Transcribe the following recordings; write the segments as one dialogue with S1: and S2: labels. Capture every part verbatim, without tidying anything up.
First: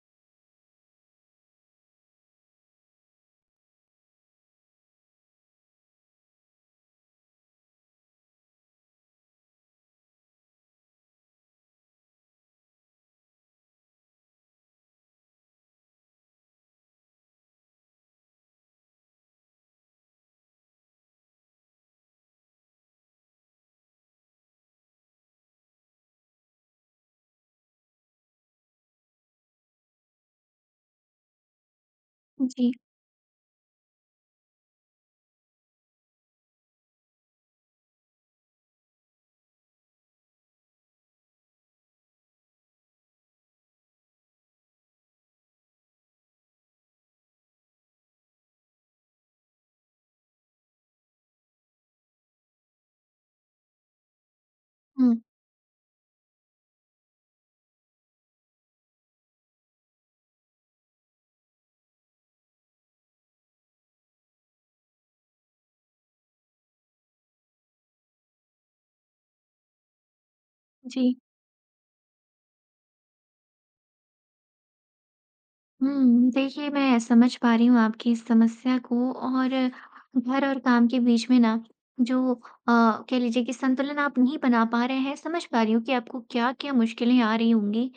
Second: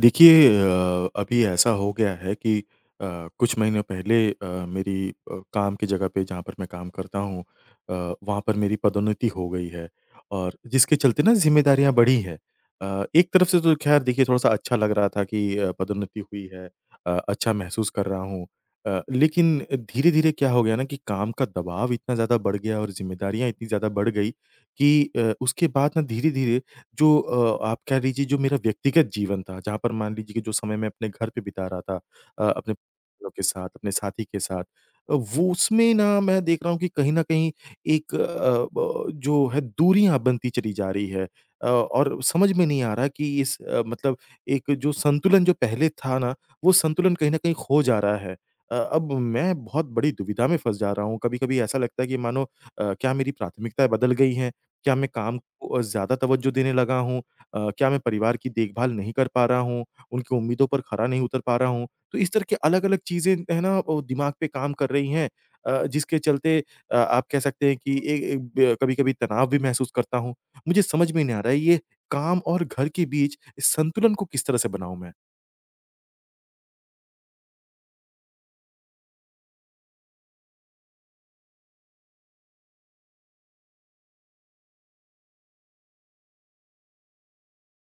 S1: देखिए अ, अभी ऐसा हो गया है कि अ, कुछ महीनों पहले अ, मेरी अ, काम की जगह पे जहाँ पर मैं काम करता हूँ, अ, वहाँ पर मेरी पदोन्नति हो गई है और जिसके चलते ना ज़िम्मेदारियाँ बढ़ी हैं। अ, एक तरफ से तो ख़ैर देखिए थोड़ा-सा अच्छा लग रहा था कि अ, पदोन्नति हुई है, अ, अच्छा महसूस कर रहा हूँ। अ, लेकिन धीरे-धीरे क्या हो गया ना कि काम का दबाव इतना ज़्यादा बढ़ गया और ज़िम्मेदारियाँ इतनी ज़्यादा बढ़ गई कि अ, उसके बाद ना धीरे-धीरे जो अ, आप कह लीजिए जो मेरा व्यक्तिगत जीवन था, जहाँ पर मान लीजिए कि जो समय मैं अपने घर पे बिता रहा था अ,
S2: जी।
S1: अपने लोग के साथ, अपने साथी के साथ, अ, वो उसमें ना मैं देख रहा हूँ कि कहीं न कहीं एक अ, ब जो है दूरियाँ बनती चली जा रही है। अ, और समझ में नहीं आ रहा कि इस अ, मतलब एक जो संतुलन जो पहले था ना, वो संतुलन कहीं न कहीं खो जा रहा है। अ, अब मैं बहुत बड़ी दुविधा में फँस जा रहा हूँ। कभी-कभी ऐसा लगता है कि मानो अ, क्या मेरी प्राथमिकताएँ बदल गई हैं? क्या मैं
S2: हुँ,
S1: काम को अ, ज़्यादा तवज्जो देने लगा हूँ? अ, क्या मैं परिवार की देखभाल नहीं कर पा रहा हूँ? उनकी उम्मीदों पर खरा नहीं उतर पा रहा हूँ? तो इस तरह की अलग-अलग चीज़ें है ना वो दिमाग पे काम कर रही हैं, अ, जिसके चलते अ, आप कह सकते हैं कि ए ए, ब कभी-कभी तनाव भी महसूस करता हूँ। मुझे
S2: जी।
S1: समझ में नहीं आ रहा है ये काम और घर के बीच इस संतुलन को किस तरह से बनाऊँ मैं?
S2: हुँ, देखिए मैं समझ पा रही हूँ आपकी इस समस्या को और घर और काम के बीच में ना जो अ, कह लीजिए कि संतुलन आप नहीं बना पा रहे हैं, समझ पा रही हूँ कि आपको क्या-क्या मुश्किलें आ रही होंगी।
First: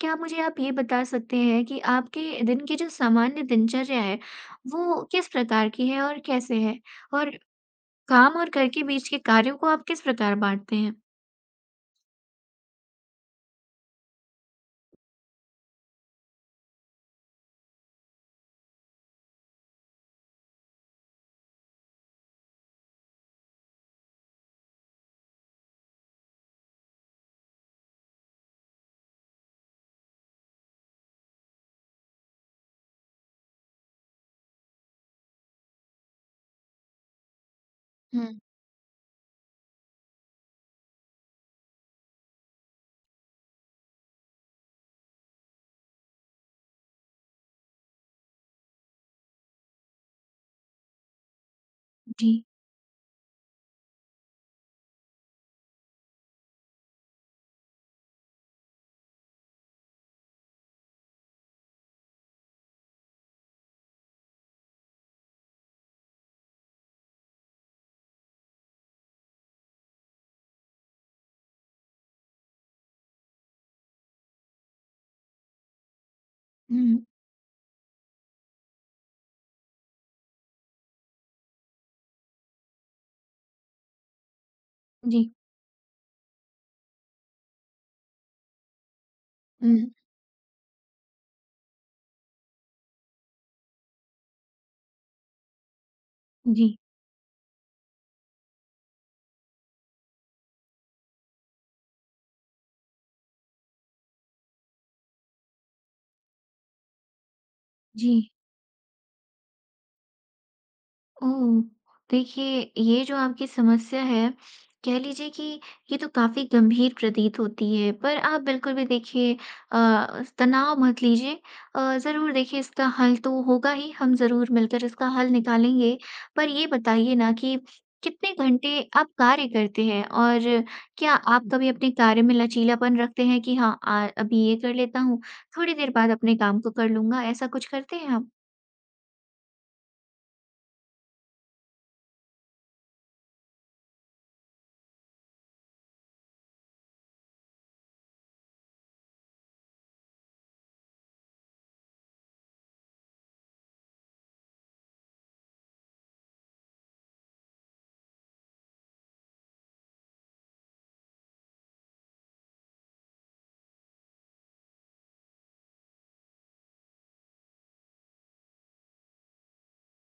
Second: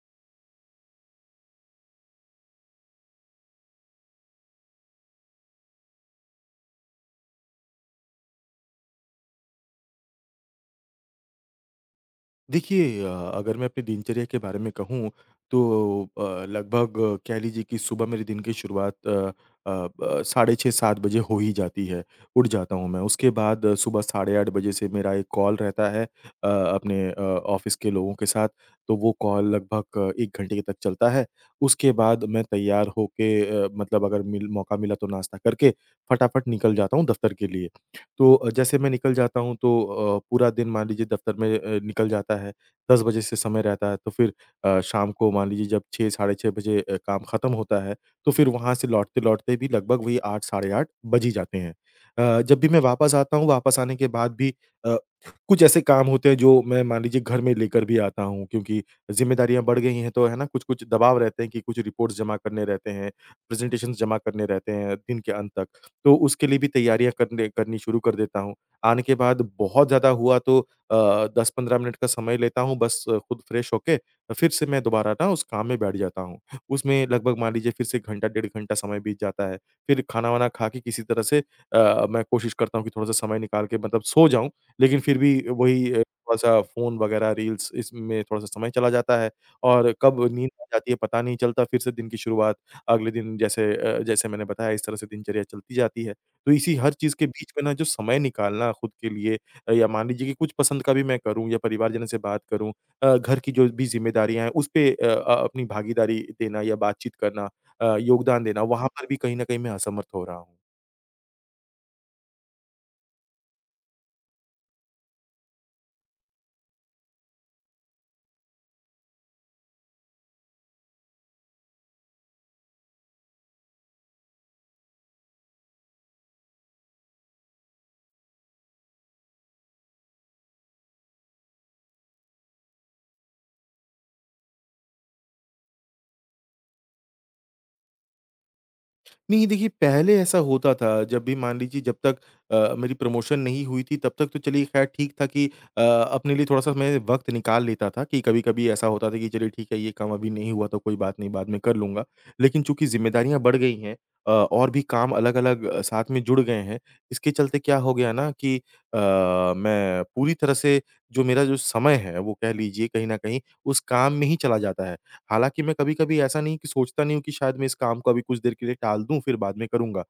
S2: क्या मुझे आप ये बता सकते हैं कि आपके दिन की जो सामान्य दिनचर्या है, वो किस प्रकार की है और कैसे है? और काम और घर के बीच के कार्यों को आप किस प्रकार बाँटते हैं?
S1: देखिए अ, अगर मैं अपनी दिनचर्या के बारे में कहूँ तो अ, लगभग अ, कह लीजिए कि सुबह मेरे दिन की शुरुआत अ, अ, ब- साढ़े छः सात बजे हो ही जाती है। उठ जाता हूँ मैं। उसके बाद अ, सुबह साढ़े आठ बजे से मेरा एक कॉल रहता है अ, अपने अ, ऑफिस के लोगों के साथ। तो वो कॉल लगभग अ, एक घंटे तक चलता है। उसके बाद मैं तैयार होके अ, मतलब अगर मिल मौका मिला तो नाश्ता करके फटाफट निकल जाता हूँ दफ्तर के लिए। तो
S2: हुँ,
S1: अ, जैसे मैं निकल जाता हूँ तो अ, पूरा दिन मान लीजिए दफ़्तर में अ, निकल जाता है, दस बजे से समय रहता है, तो फिर अ, शाम को मान लीजिए जब छह साढ़े छह बजे अ, काम ख़त्म होता है, तो फिर वहाँ से लौटते-लौटते भी लगभग वही आठ साढ़े आठ बज ही जाते हैं।
S2: जी।
S1: अ, जब भी मैं वापस आता हूँ, वापस आने के बाद भी अ, कुछ ऐसे काम होते हैं जो मैं मान लीजिए घर में लेकर भी आता हूँ, क्योंकि ज़िम्मेदारियाँ बढ़ गई हैं तो है ना, कुछ-कुछ दबाव रहते हैं कि कुछ रिपोर्ट्स जमा करने रहते हैं, प्रेज़ेंटेशंस जमा करने रहते हैं दिन के अंत तक। तो उसके लिए भी तैयारियाँ करने करनी शुरू कर देता हूँ। आने के बाद बहुत ज़्यादा हुआ तो अ, दस पंद्रह मिनट का समय लेता हूँ बस अ, खुद फ्रेश होके फिर से मैं दोबारा ना उस काम में बैठ जाता हूँ।
S2: हुँ,
S1: उसमें लगभग मान लीजिए फिर से घंटा डेढ़ घंटा समय बीत जाता है। फिर खाना-वाना खा के किसी तरह से अ, मैं कोशिश करता हूँ कि थोड़ा-सा समय निकाल के मतलब सो जाऊँ, लेकिन फिर
S2: जी।
S1: भी वही अ, थोड़ा-सा फ़ोन वगैरह रील्स इसमें थोड़ा-सा समय चला जाता है
S2: हुँ,
S1: और कब नींद आ जाती है पता नहीं चलता, फिर से दिन की शुरुआत अगले दिन जैसे अ, जैसे मैंने बताया इस तरह से दिनचर्या चलती जाती है। तो इसी
S2: जी,
S1: हर चीज़ के बीच में ना जो समय निकालना खुद के लिए अ, या मान लीजिए कि कुछ पसंद का भी मैं करूँ या परिवारजनों से बात करूँ, अ, घर की जो भी ज़िम्मेदारियाँ हैं उस पे अ अ, अपनी भागीदारी देना या बातचीत करना, अ,
S2: जी।
S1: योगदान देना, वहाँ पर भी कहीं न कहीं मैं असमर्थ हो रहा हूँ।
S2: ओह! देखिए, ये जो आपकी समस्या है, कह लीजिए कि ये तो काफ़ी गंभीर प्रतीत होती है, पर आप बिल्कुल भी देखिए अ, तनाव मत लीजिए। अ, ज़रूर देखिए इसका हल तो होगा ही, हम ज़रूर मिलकर इसका हल निकालेंगे। पर ये बताइए ना कि कितने घंटे आप कार्य करते हैं और क्या आप कभी अपने कार्य में लचीलापन रखते हैं कि हाँ अ, अभी ये कर लेता हूँ, थोड़ी देर बाद अपने काम को कर लूँगा, ऐसा कुछ करते हैं आप?
S1: नहीं देखिए, पहले ऐसा होता था जब भी मान लीजिए जब तक अ, मेरी प्रमोशन नहीं हुई थी, तब तक तो चलिए ख़ैर ठीक था कि अ, अपने लिए थोड़ा-सा मैं वक़्त निकाल लेता था कि कभी-कभी ऐसा होता था कि चलिए ठीक है ये काम अभी नहीं हुआ तो कोई बात नहीं, बाद में कर लूँगा। लेकिन चूँकि ज़िम्मेदारियाँ बढ़ गई हैं अ, और भी काम अलग-अलग साथ में जुड़ गए हैं, इसके चलते क्या हो गया ना कि अ, मैं पूरी तरह से जो मेरा जो समय है वो कह लीजिए कहीं न कहीं उस काम में ही चला जाता है। हालाँकि मैं कभी-कभी ऐसा नहीं कि सोचता नहीं हूँ कि शायद मैं इस काम को अभी कुछ देर के लिए टाल दूँ, फिर बाद में करूँगा।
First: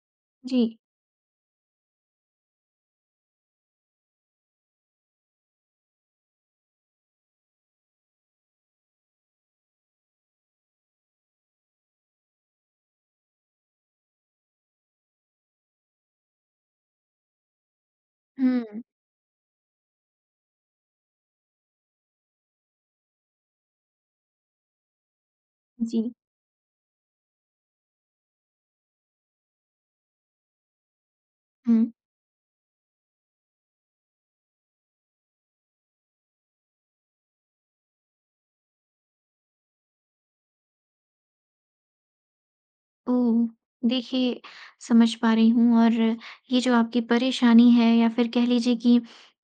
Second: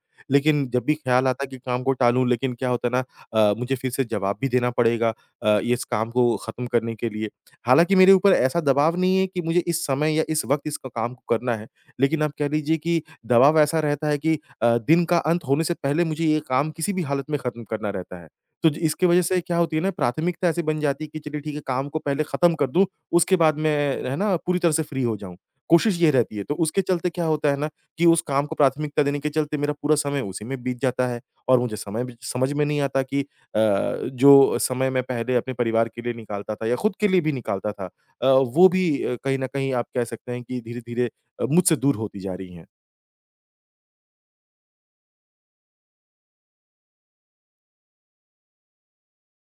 S2: जी।
S1: लेकिन जब भी ख़्याल आता है कि काम को टालूँ, लेकिन क्या होता है ना अ, मुझे फिर से जवाब भी देना पड़ेगा अ, इस काम को ख़त्म करने के लिए। हालाँकि मेरे ऊपर ऐसा दबाव नहीं है कि मुझे इस समय या इस वक़्त इस क काम को करना है। लेकिन आप कह लीजिए कि दबाव ऐसा रहता है कि अ, दिन का अंत होने से पहले मुझे ये काम किसी भी हालत में ख़त्म करना रहता है। तो ज
S2: हुँ।
S1: इसकी वजह से क्या होती है ना प्राथमिकता ऐसी बन जाती है कि चलिए ठीक है काम को पहले ख़त्म कर दूँ, उसके बाद मैं, है ना, पूरी तरह से फ्री हो जाऊँ। कोशिश
S2: जी।
S1: ये रहती है, तो उसके चलते क्या होता है ना कि उस काम को प्राथमिकता देने के चलते मेरा पूरा समय उसी में बीत जाता है और मुझे
S2: हुँ।
S1: समय भी समझ में नहीं आता कि अ, जो समय मैं पहले अपने परिवार के लिए निकालता था या खुद के लिए भी निकालता था, अ, वो भी अ, कहीं न कहीं आप कह सकते हैं कि धीरे-धीरे अ, मुझसे दूर होती जा रही हैं।
S2: ओह! देखिए, समझ पा रही हूँ और ये जो आपकी परेशानी है या फिर कह लीजिए कि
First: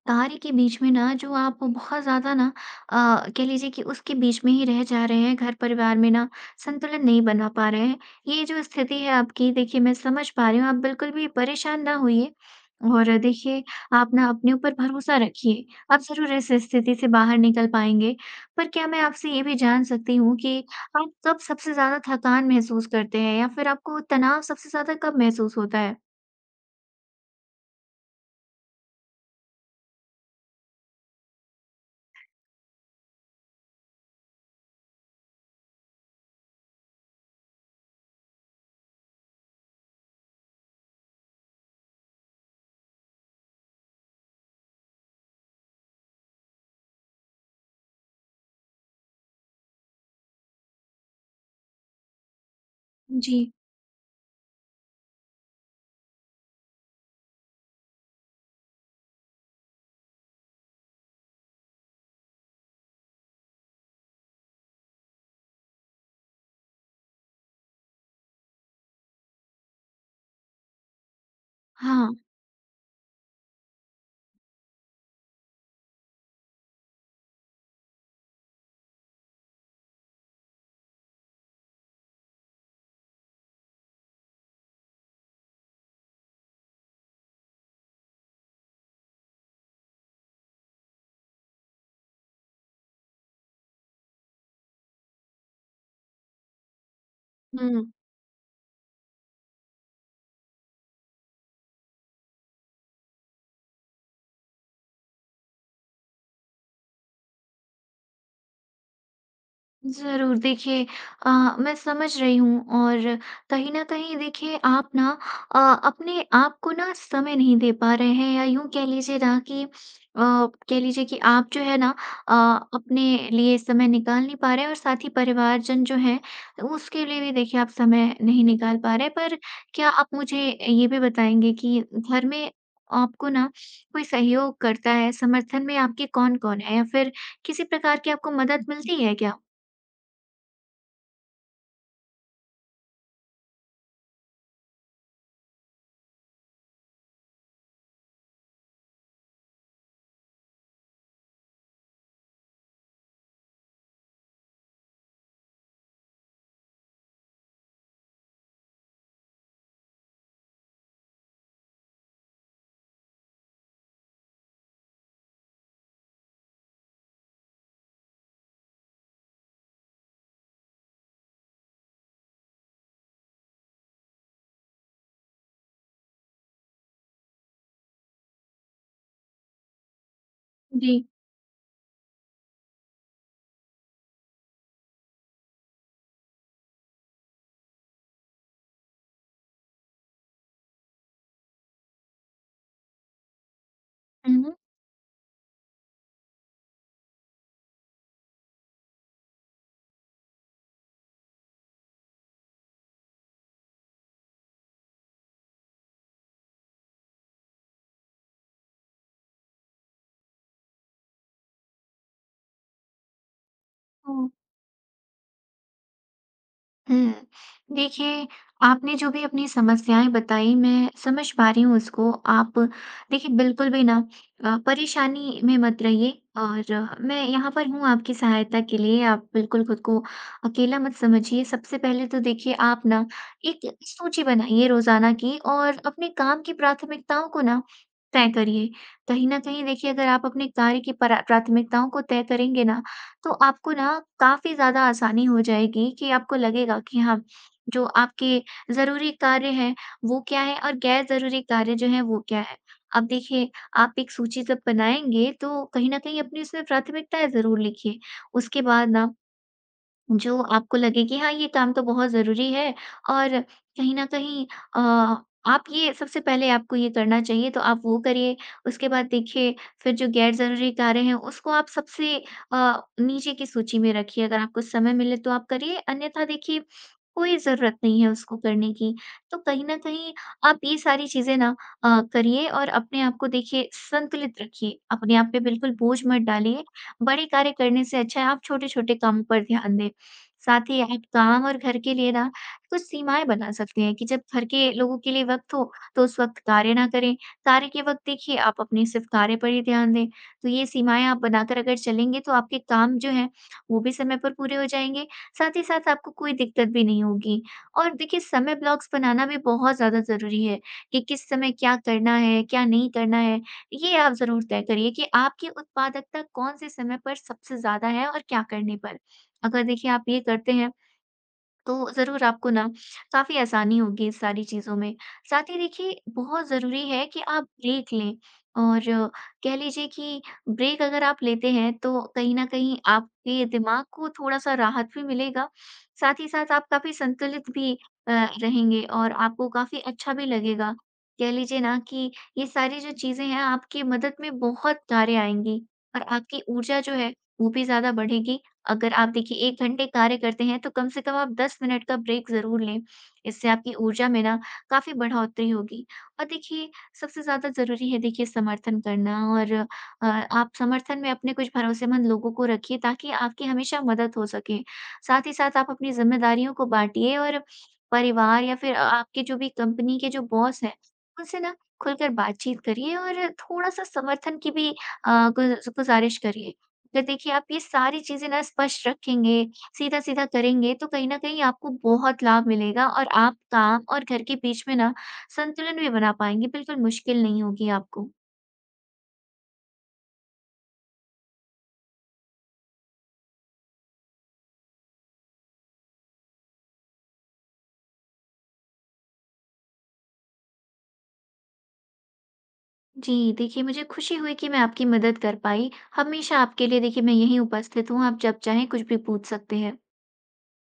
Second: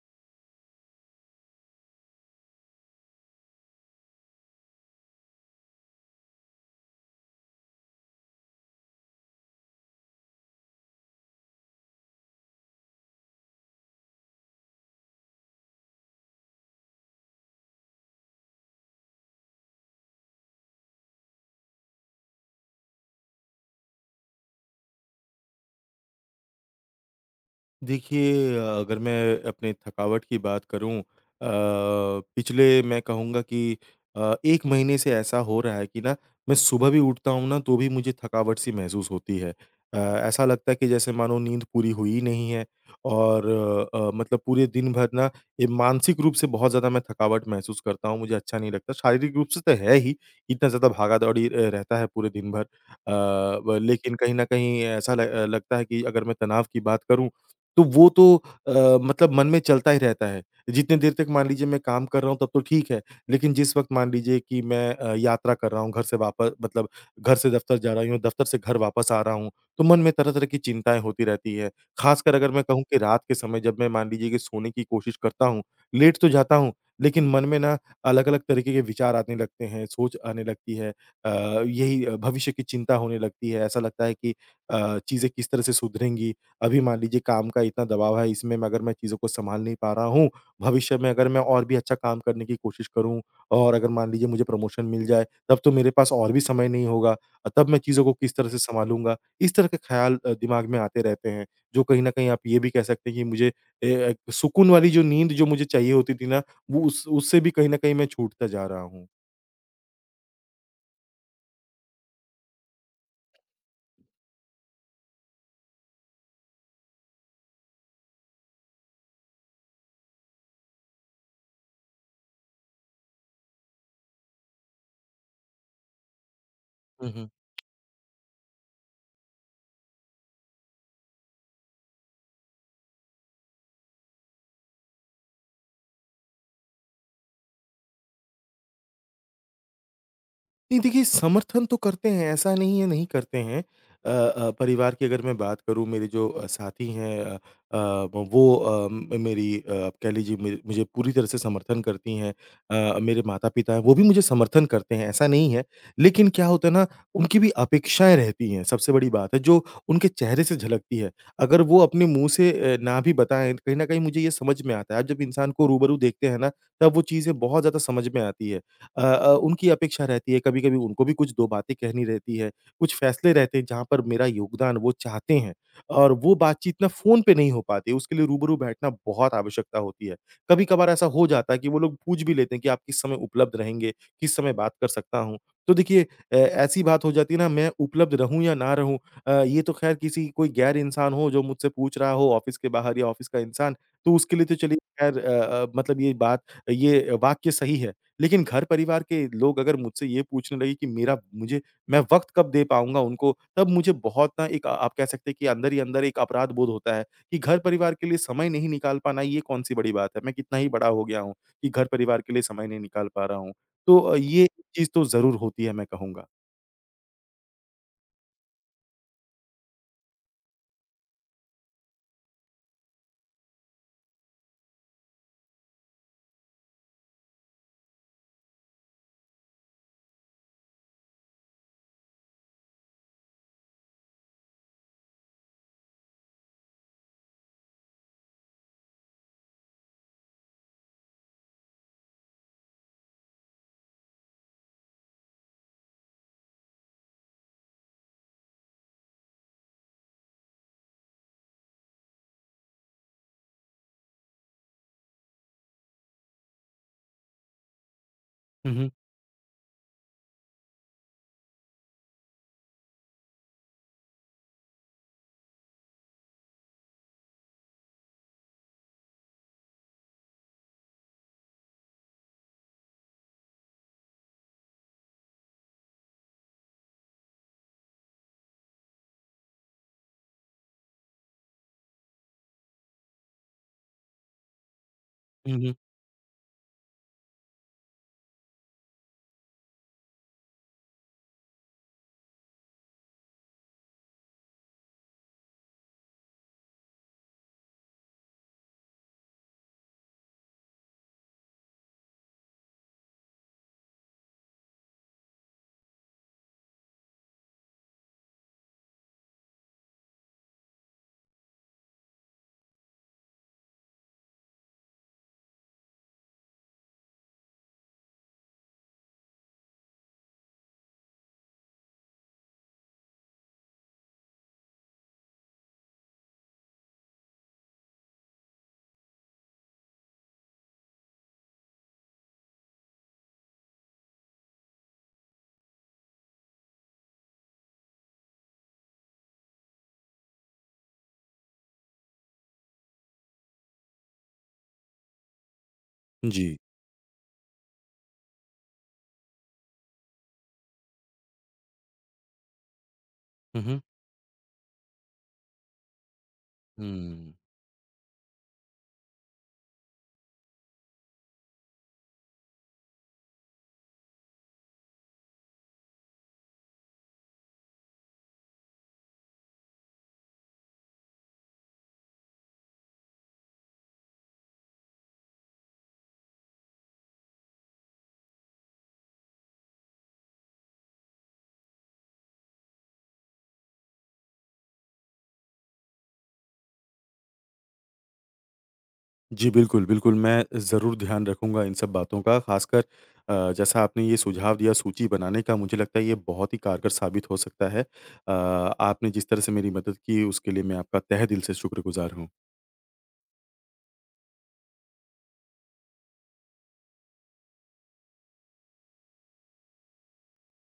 S2: कार्य के बीच में ना जो आप बहुत ज़्यादा ना अ, कह लीजिए कि उसके बीच में ही रह जा रहे हैं, घर-परिवार में ना संतुलन नहीं बना पा रहे हैं। ये जो स्थिति है आपकी देखिए मैं समझ पा रही हूँ, आप बिल्कुल भी परेशान ना होइए और देखिए आप ना अपने ऊपर भरोसा रखिए, आप ज़रूर इस स्थिति से बाहर निकल पाएँगे। पर क्या मैं आपसे ये भी जान सकती हूँ कि आप कब सबसे ज़्यादा थकान महसूस करते हैं या फिर आपको तनाव सबसे ज़्यादा कब महसूस होता है?
S1: देखिए अगर मैं अपने थकावट की बात करूँ, अ, पिछले मैं कहूँगा कि अ, एक महीने से ऐसा हो रहा है कि ना मैं सुबह भी उठता हूँ ना तो भी मुझे थकावट सी महसूस होती है। अ, ऐसा लगता है कि जैसे मानो नींद पूरी हुई ही नहीं है और अ, अ, मतलब पूरे दिन भर ना ये मानसिक रूप से बहुत ज़्यादा मैं थकावट महसूस करता हूँ, मुझे अच्छा नहीं लगता। शारीरिक रूप से तो है ही, इतना ज़्यादा भागा-दौड़ी अ, रहता है पूरे दिन भर। अ,
S2: जी,
S1: ब लेकिन कहीं न कहीं ऐसा ल लगता है कि अगर मैं तनाव की बात करूँ तो वो तो अ, मतलब मन में चलता ही रहता है। जितनी देर तक मान लीजिए मैं काम कर रहा हूँ तब तो ठीक है, लेकिन जिस वक़्त मान लीजिए कि मैं अ, यात्रा कर रहा हूँ, घर से वापस मतलब घर से दफ़्तर जा रही हूँ, दफ़्तर से घर वापस आ रहा हूँ, तो मन में तरह-तरह की चिंताएँ होती रहती है।
S2: हाँ।
S1: ख़ासकर अगर मैं कहूँ कि रात के समय जब मैं मान लीजिए कि सोने की कोशिश करता हूँ, लेट तो जाता हूँ, लेकिन मन में ना अलग-अलग तरीके के विचार आने लगते हैं, सोच आने लगती है। अ, यही अ, भविष्य की चिंता होने लगती है, ऐसा लगता है कि अ, चीज़ें किस तरह से सुधरेंगी? अभी मान लीजिए काम का इतना दबाव है, इसमें मैं अगर मैं चीज़ों को सँभाल नहीं पा रहा हूँ, भविष्य में अगर मैं और भी अच्छा काम करने की कोशिश करूँ और अगर मान लीजिए मुझे प्रमोशन मिल जाए, तब तो मेरे पास और भी समय नहीं होगा। अ, तब मैं
S2: हुँ।
S1: चीज़ों को किस तरह से सँभालूँगा? इस तरह के ख़्याल अ, दिमाग में आते रहते हैं, जो कहीं न कहीं आप ये भी कह सकते हैं कि मुझे ए, अ, सुकून वाली जो नींद जो मुझे चाहिए होती थी ना, वो उस उससे भी कहीं न कहीं मैं छूटता जा रहा हूँ।
S2: ज़रूर देखिए अ, मैं समझ रही हूँ और कहीं न कहीं देखिए आप ना अ, अपने आप को ना समय नहीं दे पा रहे हैं या यूँ कह लीजिए ना कि अ, कह लीजिए कि आप जो है ना अ, अपने लिए समय निकाल नहीं पा रहे हैं और साथ ही परिवारजन जो हैं उसके लिए भी देखिए आप समय नहीं निकाल पा रहे हैं। पर क्या आप मुझे ये भी बताएँगे कि घर में आपको ना कोई सहयोग करता है, समर्थन में आपके कौन-कौन है या फिर किसी प्रकार की आपको मदद मिलती है क्या?
S1: नहीं देखिए, समर्थन तो करते हैं, ऐसा नहीं है नहीं करते हैं। अ अ, परिवार की अगर मैं बात करूँ मेरे जो अ, साथी हैं अ अ, वो अ, म- मेरी अ, आप कह लीजिए मेरे मुझे पूरी तरह से समर्थन करती हैं। अ, मेरे माता-पिता हैं, वो भी मुझे समर्थन करते हैं, ऐसा नहीं है। लेकिन क्या होता है ना, उनकी भी अपेक्षाएँ रहती हैं, सबसे बड़ी बात है, जो उनके चेहरे से झलकती है। अगर वो अपने मुँह से अ, ना भी बताएँ, कहीं न कहीं मुझे ये समझ में आता है। अब जब इंसान को रूबरू देखते हैं ना, तब वो चीज़ें बहुत ज़्यादा समझ में आती है। अ अ, उनकी अपेक्षा रहती है, कभी-कभी उनको भी कुछ दो बातें कहनी रहती है, कुछ फ़ैसले रहते हैं जहाँ पर मेरा योगदान वो चाहते हैं और वो बातचीत ना फ़ोन पे नहीं हो पाती, उसके लिए रूबरू बैठना बहुत आवश्यकता होती है। कभी-कभार
S2: जी।
S1: ऐसा हो जाता है कि वो लोग पूछ भी लेते हैं कि आप किस समय उपलब्ध रहेंगे, किस समय बात कर सकता हूँ? तो देखिए अ, ऐसी बात हो जाती है ना मैं उपलब्ध रहूँ या ना रहूँ, अ, ये तो ख़ैर किसी कोई गैर इंसान हो जो मुझसे पूछ रहा हो ऑफ़िस के बाहर या ऑफ़िस का इंसान, तो
S2: हुँ,
S1: उसके लिए तो
S2: हुँ।
S1: चलिए ख़ैर अ अ, मतलब ये बात ये वाक्य सही है। लेकिन घर-परिवार के लोग अगर मुझसे ये पूछने लगे कि मेरा मुझे मैं वक़्त कब दे पाऊँगा उनको, तब मुझे बहुत ना एक आ- आप कह सकते हैं कि अंदर ही अंदर एक अपराध बोध होता है, कि घर-परिवार के लिए समय नहीं निकाल पाना ये कौन-सी बड़ी बात है? मैं कितना ही बड़ा हो गया हूँ, कि घर-परिवार के लिए समय नहीं निकाल पा रहा हूँ। तो अ,
S2: ओह!
S1: ये चीज़ तो ज़रूर होती है मैं कहूँगा।
S2: हुँ। देखिए, आपने जो भी अपनी समस्याएँ बताई, मैं समझ पा रही हूँ उसको। आप देखिए बिल्कुल भी ना अ, परेशानी में मत रहिए और अ, मैं यहाँ पर हूँ आपकी सहायता के लिए। आप बिल्कुल खुद को अकेला मत समझिए। सबसे पहले तो देखिए आप ना एक सूची बनाइए रोज़ाना की और अपने काम की प्राथमिकताओं को ना तय करिए। कहीं न कहीं देखिए अगर आप अपने कार्य की परा प्राथमिकताओं को तय करेंगे ना, तो आपको ना काफ़ी ज़्यादा आसानी हो जाएगी कि आपको लगेगा कि हाँ, जो आपके ज़रूरी कार्य हैं, वो क्या हैं और गैर ज़रूरी कार्य जो हैं, वो क्या हैं। अब देखिए, आप एक सूची जब बनाएँगे, तो कहीं न कहीं अपनी उसमें प्राथमिकताएँ ज़रूर लिखिए। उसके
S1: हुँ,
S2: बाद
S1: हुँ।
S2: ना जो आपको लगे कि हाँ, ये काम तो बहुत ज़रूरी है और कहीं न कहीं अ, आप ये सबसे पहले आपको ये करना चाहिए तो आप वो करिए। उसके बाद देखिए फिर जो गैर ज़रूरी कार्य हैं उसको आप सबसे अ, नीचे की सूची में रखिए। अगर आपको समय मिले तो आप करिए, अन्यथा देखिए कोई ज़रूरत नहीं है उसको करने की। तो कहीं न कहीं आप ये सारी चीज़ें ना अ, करिए और अपने आप को देखिए संतुलित रखिए। अपने आप पे
S1: हुँ, हुँ।
S2: बिल्कुल बोझ मत डालिए। बड़े कार्य करने से अच्छा है आप छोटे-छोटे कामों पर ध्यान दें। साथ ही आप काम और घर के लिए ना कुछ सीमाएँ बना सकते हैं कि जब घर के लोगों के लिए वक़्त हो, तो उस वक़्त कार्य ना करें। कार्य के वक़्त देखिए आप अपने सिर्फ़ कार्य पर ही ध्यान दें। तो ये सीमाएँ आप बनाकर अगर चलेंगे तो आपके काम जो हैं, वो भी समय पर पूरे हो जाएँगे, साथ ही साथ आपको कोई दिक्कत भी नहीं होगी। और देखिए समय ब्लॉक्स बनाना भी बहुत ज़्यादा ज़रूरी है कि किस समय क्या करना है, क्या नहीं करना है, ये आप ज़रूर तय करिए कि आपकी उत्पादकता कौन से समय पर सबसे ज़्यादा है और क्या करने पर। अगर देखिए आप ये करते हैं, तो ज़रूर आपको ना काफ़ी आसानी होगी इस सारी चीज़ों में। साथ ही देखिए बहुत ज़रूरी है कि आप ब्रेक लें और कह लीजिए कि ब्रेक अगर आप लेते हैं, तो कहीं न कहीं आपके दिमाग को थोड़ा-सा राहत भी मिलेगा, साथ ही साथ आप काफ़ी संतुलित भी अ, रहेंगे और आपको काफ़ी अच्छा भी लगेगा। कह लीजिए ना कि ये सारी जो चीज़ें हैं, आपकी मदद में बहुत कार्य आएँगी और आपकी
S1: जी।
S2: ऊर्जा जो है, वो भी ज़्यादा बढ़ेगी अगर आप देखिए एक घंटे कार्य करते हैं तो कम से कम आप दस मिनट का ब्रेक ज़रूर लें। इससे
S1: हुँ,
S2: आपकी
S1: हुँ।
S2: ऊर्जा में ना काफ़ी बढ़ोतरी होगी। और देखिए सबसे
S1: हुँ।
S2: ज़्यादा ज़रूरी है देखिए समर्थन करना और अ, आप समर्थन में अपने कुछ भरोसेमंद लोगों को रखिए ताकि आपकी हमेशा मदद हो सके। साथ ही साथ आप अपनी ज़िम्मेदारियों को बाँटिए और परिवार या फिर अ, आपके जो भी कंपनी के जो बॉस हैं, उनसे ना खुलकर बातचीत करिए और थोड़ा-सा समर्थन की भी अ, गुज़ गुज़ारिश करिए। अगर देखिए आप ये सारी चीज़ें ना स्पष्ट रखेंगे, सीधा-सीधा करेंगे तो कहीं न कहीं आपको बहुत लाभ मिलेगा और आप काम और घर के बीच में ना संतुलन भी बना पाएँगे, बिल्कुल मुश्किल नहीं होगी आपको।
S1: जी, बिल्कुल, बिल्कुल, मैं ज़रूर ध्यान रखूँगा इन सब बातों का, ख़ासकर अ, जैसा आपने ये सुझाव दिया सूची बनाने का, मुझे लगता है ये बहुत ही कारगर साबित हो सकता है। अ, आपने जिस तरह से मेरी मदद की, उसके लिए मैं आपका तहे दिल से शुक्रगुज़ार हूँ।
S2: जी, देखिए मुझे खुशी हुई कि मैं आपकी मदद कर पाई। हमेशा आपके लिए देखिए मैं यहीं उपस्थित हूँ, आप जब चाहें कुछ भी पूछ सकते हैं।